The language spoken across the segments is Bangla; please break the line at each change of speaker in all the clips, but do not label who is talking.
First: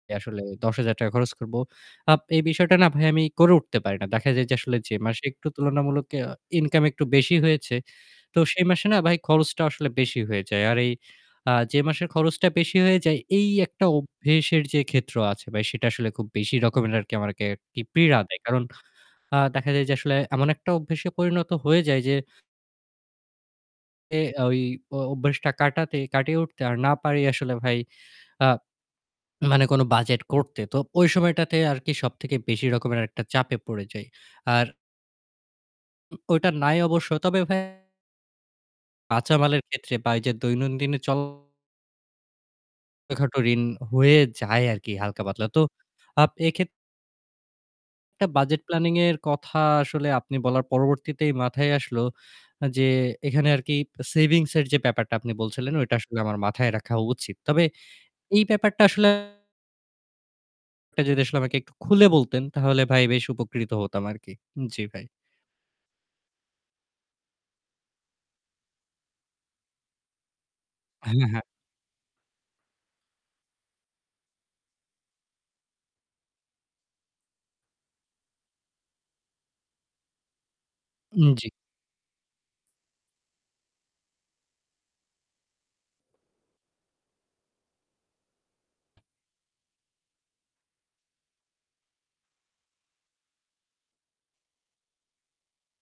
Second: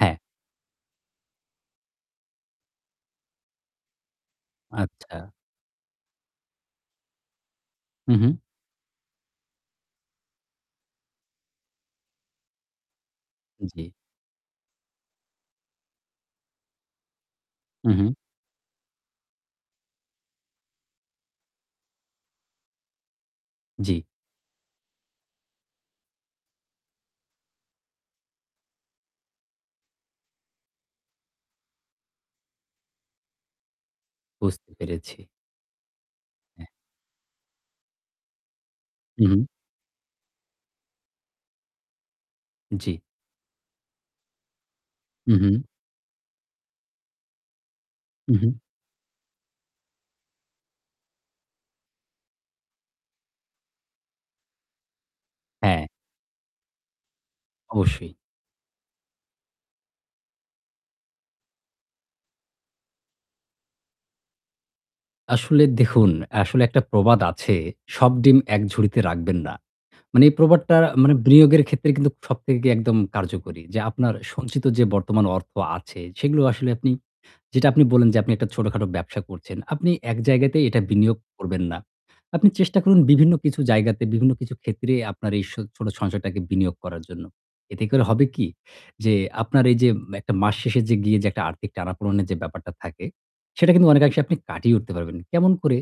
হ্যাঁ।
আসলে ৳১০, ০০০ খরচ করবো। আপ এই বিষয়টা না ভাই আমি করে উঠতে পারি না। দেখা যায় যে আসলে যে মাসে
আচ্ছা।
একটু তুলনামূলক আ ইনকাম একটু বেশি হয়েছে
হুম, হুম।
তো সেই মাসে না ভাই খরচটা আসলে বেশি হয়ে যায়। আর এই আ যে মাসের খরচটা বেশি হয়ে যায় এই একটা
জি।
অভ্যেসের যে ক্ষেত্র আছে ভাই সেটা আসলে খুব বেশি রকমের আরকি আমাকে আরকি
হুম, হুম।
পীড়া দেয়। কারণ আ দেখা যায় যে আসলে এমন একটা অভ্যাসে পরিণত হয়ে যায় যে
জি।
এ ওই অব অভ্যাসটা কাটাতে কাটিয়ে উঠতে আর না পারি আসলে ভাই। মানে কোন বাজেট করতে। তো ওই সময়টাতে আরকি সব থেকে বেশি রকমের একটা চাপে পড়ে যাই। আর
বুঝতে পেরেছি।
উ ওইটা
হ্যাঁ।
নাই অবশ্য। তবে ভাই
হুম, হুম।
কাঁচামালের ক্ষেত্রে বা এইযে দৈনন্দিনে চল
জি।
ছোটোখাটো ঋণ হয়ে যায় আরকি হালকা
হুম।
পাতলা।
হুম।
তো আপ এইক্ষেত্র একটা
হু, হুম।
budget planning এর কথা আসলে আপনি বলার পরবর্তীতেই মাথায় আসলো যে, এখানে আরকি savings এর যে ব্যাপারটা আপনি বলছিলেন
হ্যাঁ।
ওইটা আসলে আমার মাথায় রাখা উচিত। তবে
অবশ্যই।
এই ব্যাপারটা আসলে টা যদি আসলে আমাকে একটু খুলে বলতেন তাহলে ভাই বেশ উপকৃত হতাম আরকি। জি, ভাই।
আসলে দেখুন, আসলে একটা প্রবাদ আছে, 'সব ডিম এক ঝুড়িতে রাখবেন না।' মানে এই প্রবাদটার আ মানে
হ্যাঁ, হ্যাঁ।
বিনিয়োগের ক্ষেত্রে কিন্তু সবথেকে একদম কার্যকরী। যে আপনার সঞ্চিত যে বর্তমান অর্থ আছে সেগুলো আসলে আপনি যেটা আপনি বললেন যে আপনি একটা ছোটখাটো ব্যবসা করছেন। আপনি এক জায়গাতে এটা বিনিয়োগ
উম জি।
করবেন না। আপনি চেষ্টা করুন বিভিন্ন কিছু জায়গাতে, বিভিন্ন কিছু ক্ষেত্রে আপনার এই সো ছোট সঞ্চয়টাকে বিনিয়োগ করার জন্য। এতে করে হবে কি? যে আপনার এইযে একটা মাস শেষে যে গিয়ে যে একটা আর্থিক টানাপোড়নের যে ব্যাপারটা থাকে সেটা কিন্তু অনেকাংশে আপনি কাটিয়ে উঠতে পারবেন। কেমন করে?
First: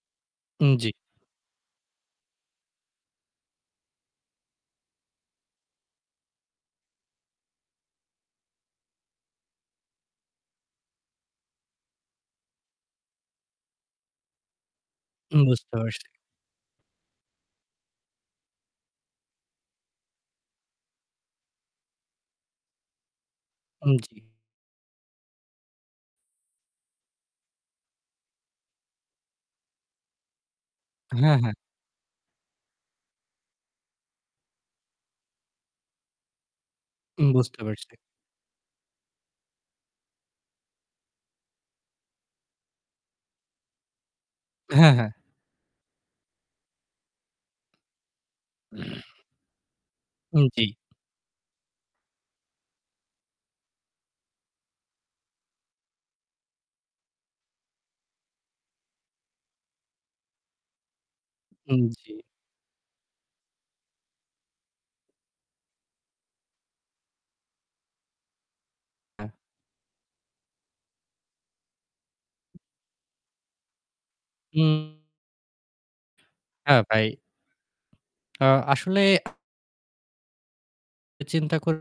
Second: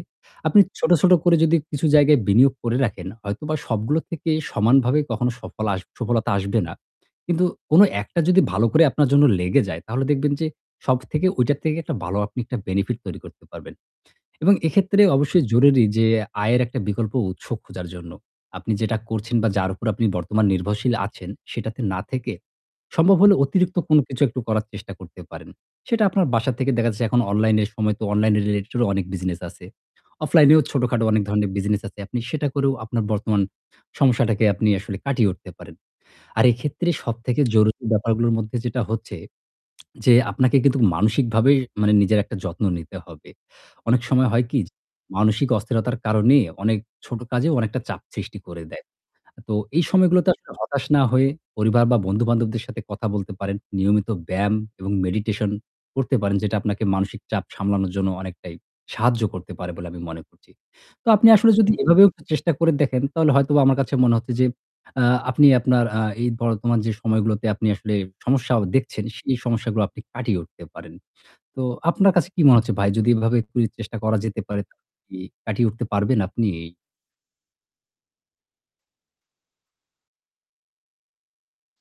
আপনি
উম জি।
ছোট, ছোট করে যদি কিছু জায়গায় বিনিয়োগ করে রাখেন হয়তোবা সবগুলো থেকে সমানভাবে কখনো সফল আস সফলতা আসবে না। কিন্তু কোন একটা যদি ভালো করে আপনার জন্য লেগে যায় তাহলে দেখবেন যে সবথেকে ওইটার থেকে একটা ভালো আপনি একটা benefit তৈরি করতে পারবেন। এবং এক্ষেত্রে অবশ্যই
বুঝতে
জরুরি যে
পারছি।
আয়ের একটা বিকল্প উৎস খুঁজার জন্য। আপনি যেটা করছেন বা যার উপর আপনি বর্তমান নির্ভরশীল আছেন সেটাতে না থেকে সম্ভব হলে অতিরিক্ত
উম
কোন
জি।
কিছু একটু করার চেষ্টা করতে পারেন। সেটা আপনার বাসা থেকে দেখা যাচ্ছে এখন অনলাইনে এর সময় তো online related অনেক বিজনেস আছে। অফলাইনেও ছোটখাটো অনেক
হ্যাঁ,
ধরনের
হ্যাঁ।
বিজনেস আছে। আপনি সেটা করেও আপনার বর্তমান সমস্যাটাকে আপনি আসলে কাটিয়ে উঠতে পারেন। আর এক্ষেত্রে
উম
সবথেকে
বুঝতে
জরুরি
পারছি।
ব্যাপারগুলোর মধ্যে যেটা হচ্ছে যে আপনাকে কিন্তু মানসিকভাবে মানে নিজের একটা যত্ন নিতে হবে। অনেক সময় হয় কি? যে
হ্যাঁ, হ্যাঁ।
মানসিক অস্থিরতার কারণে অনেক ছোট কাজেও অনেকটা চাপ সৃষ্টি করে দেয়। তো এই সময়গুলোতে
উম
আসলে
জি।
হতাশ না হয়ে পরিবার বা বন্ধু-বান্ধবদের সাথে কথা বলতে পারেন। নিয়মিত ব্যায়াম এবং meditation করতে পারেন যেটা আপনাকে মানসিক চাপ সামলানোর জন্য অনেকটাই সাহায্য করতে পারে বলে আমি মনে করছি। তো আপনি আসলে যদি
উম
এভাবেও
জি।
চেষ্টা করে দেখেন তাহলে হয়তোবা আমার কাছে মনে হচ্ছে যে আ আপনি আপনার আ এই বর্তমান যে সময়গুলোতে আপনি আসলে সমস্যা আ দেখছেন
আ
সেই সমস্যাগুলো আপনি কাটিয়ে উঠতে পারেন। তো আপনার কাছে কি মনে হচ্ছে ভাই? যদি এভাবে একটু চেষ্টা করা যেতে পারে তাহলে
উম
কি কাটিয়ে উঠতে পারবেন আপনি এই
হ্যাঁ, ভাই। আ আসলে এ চিন্তা করে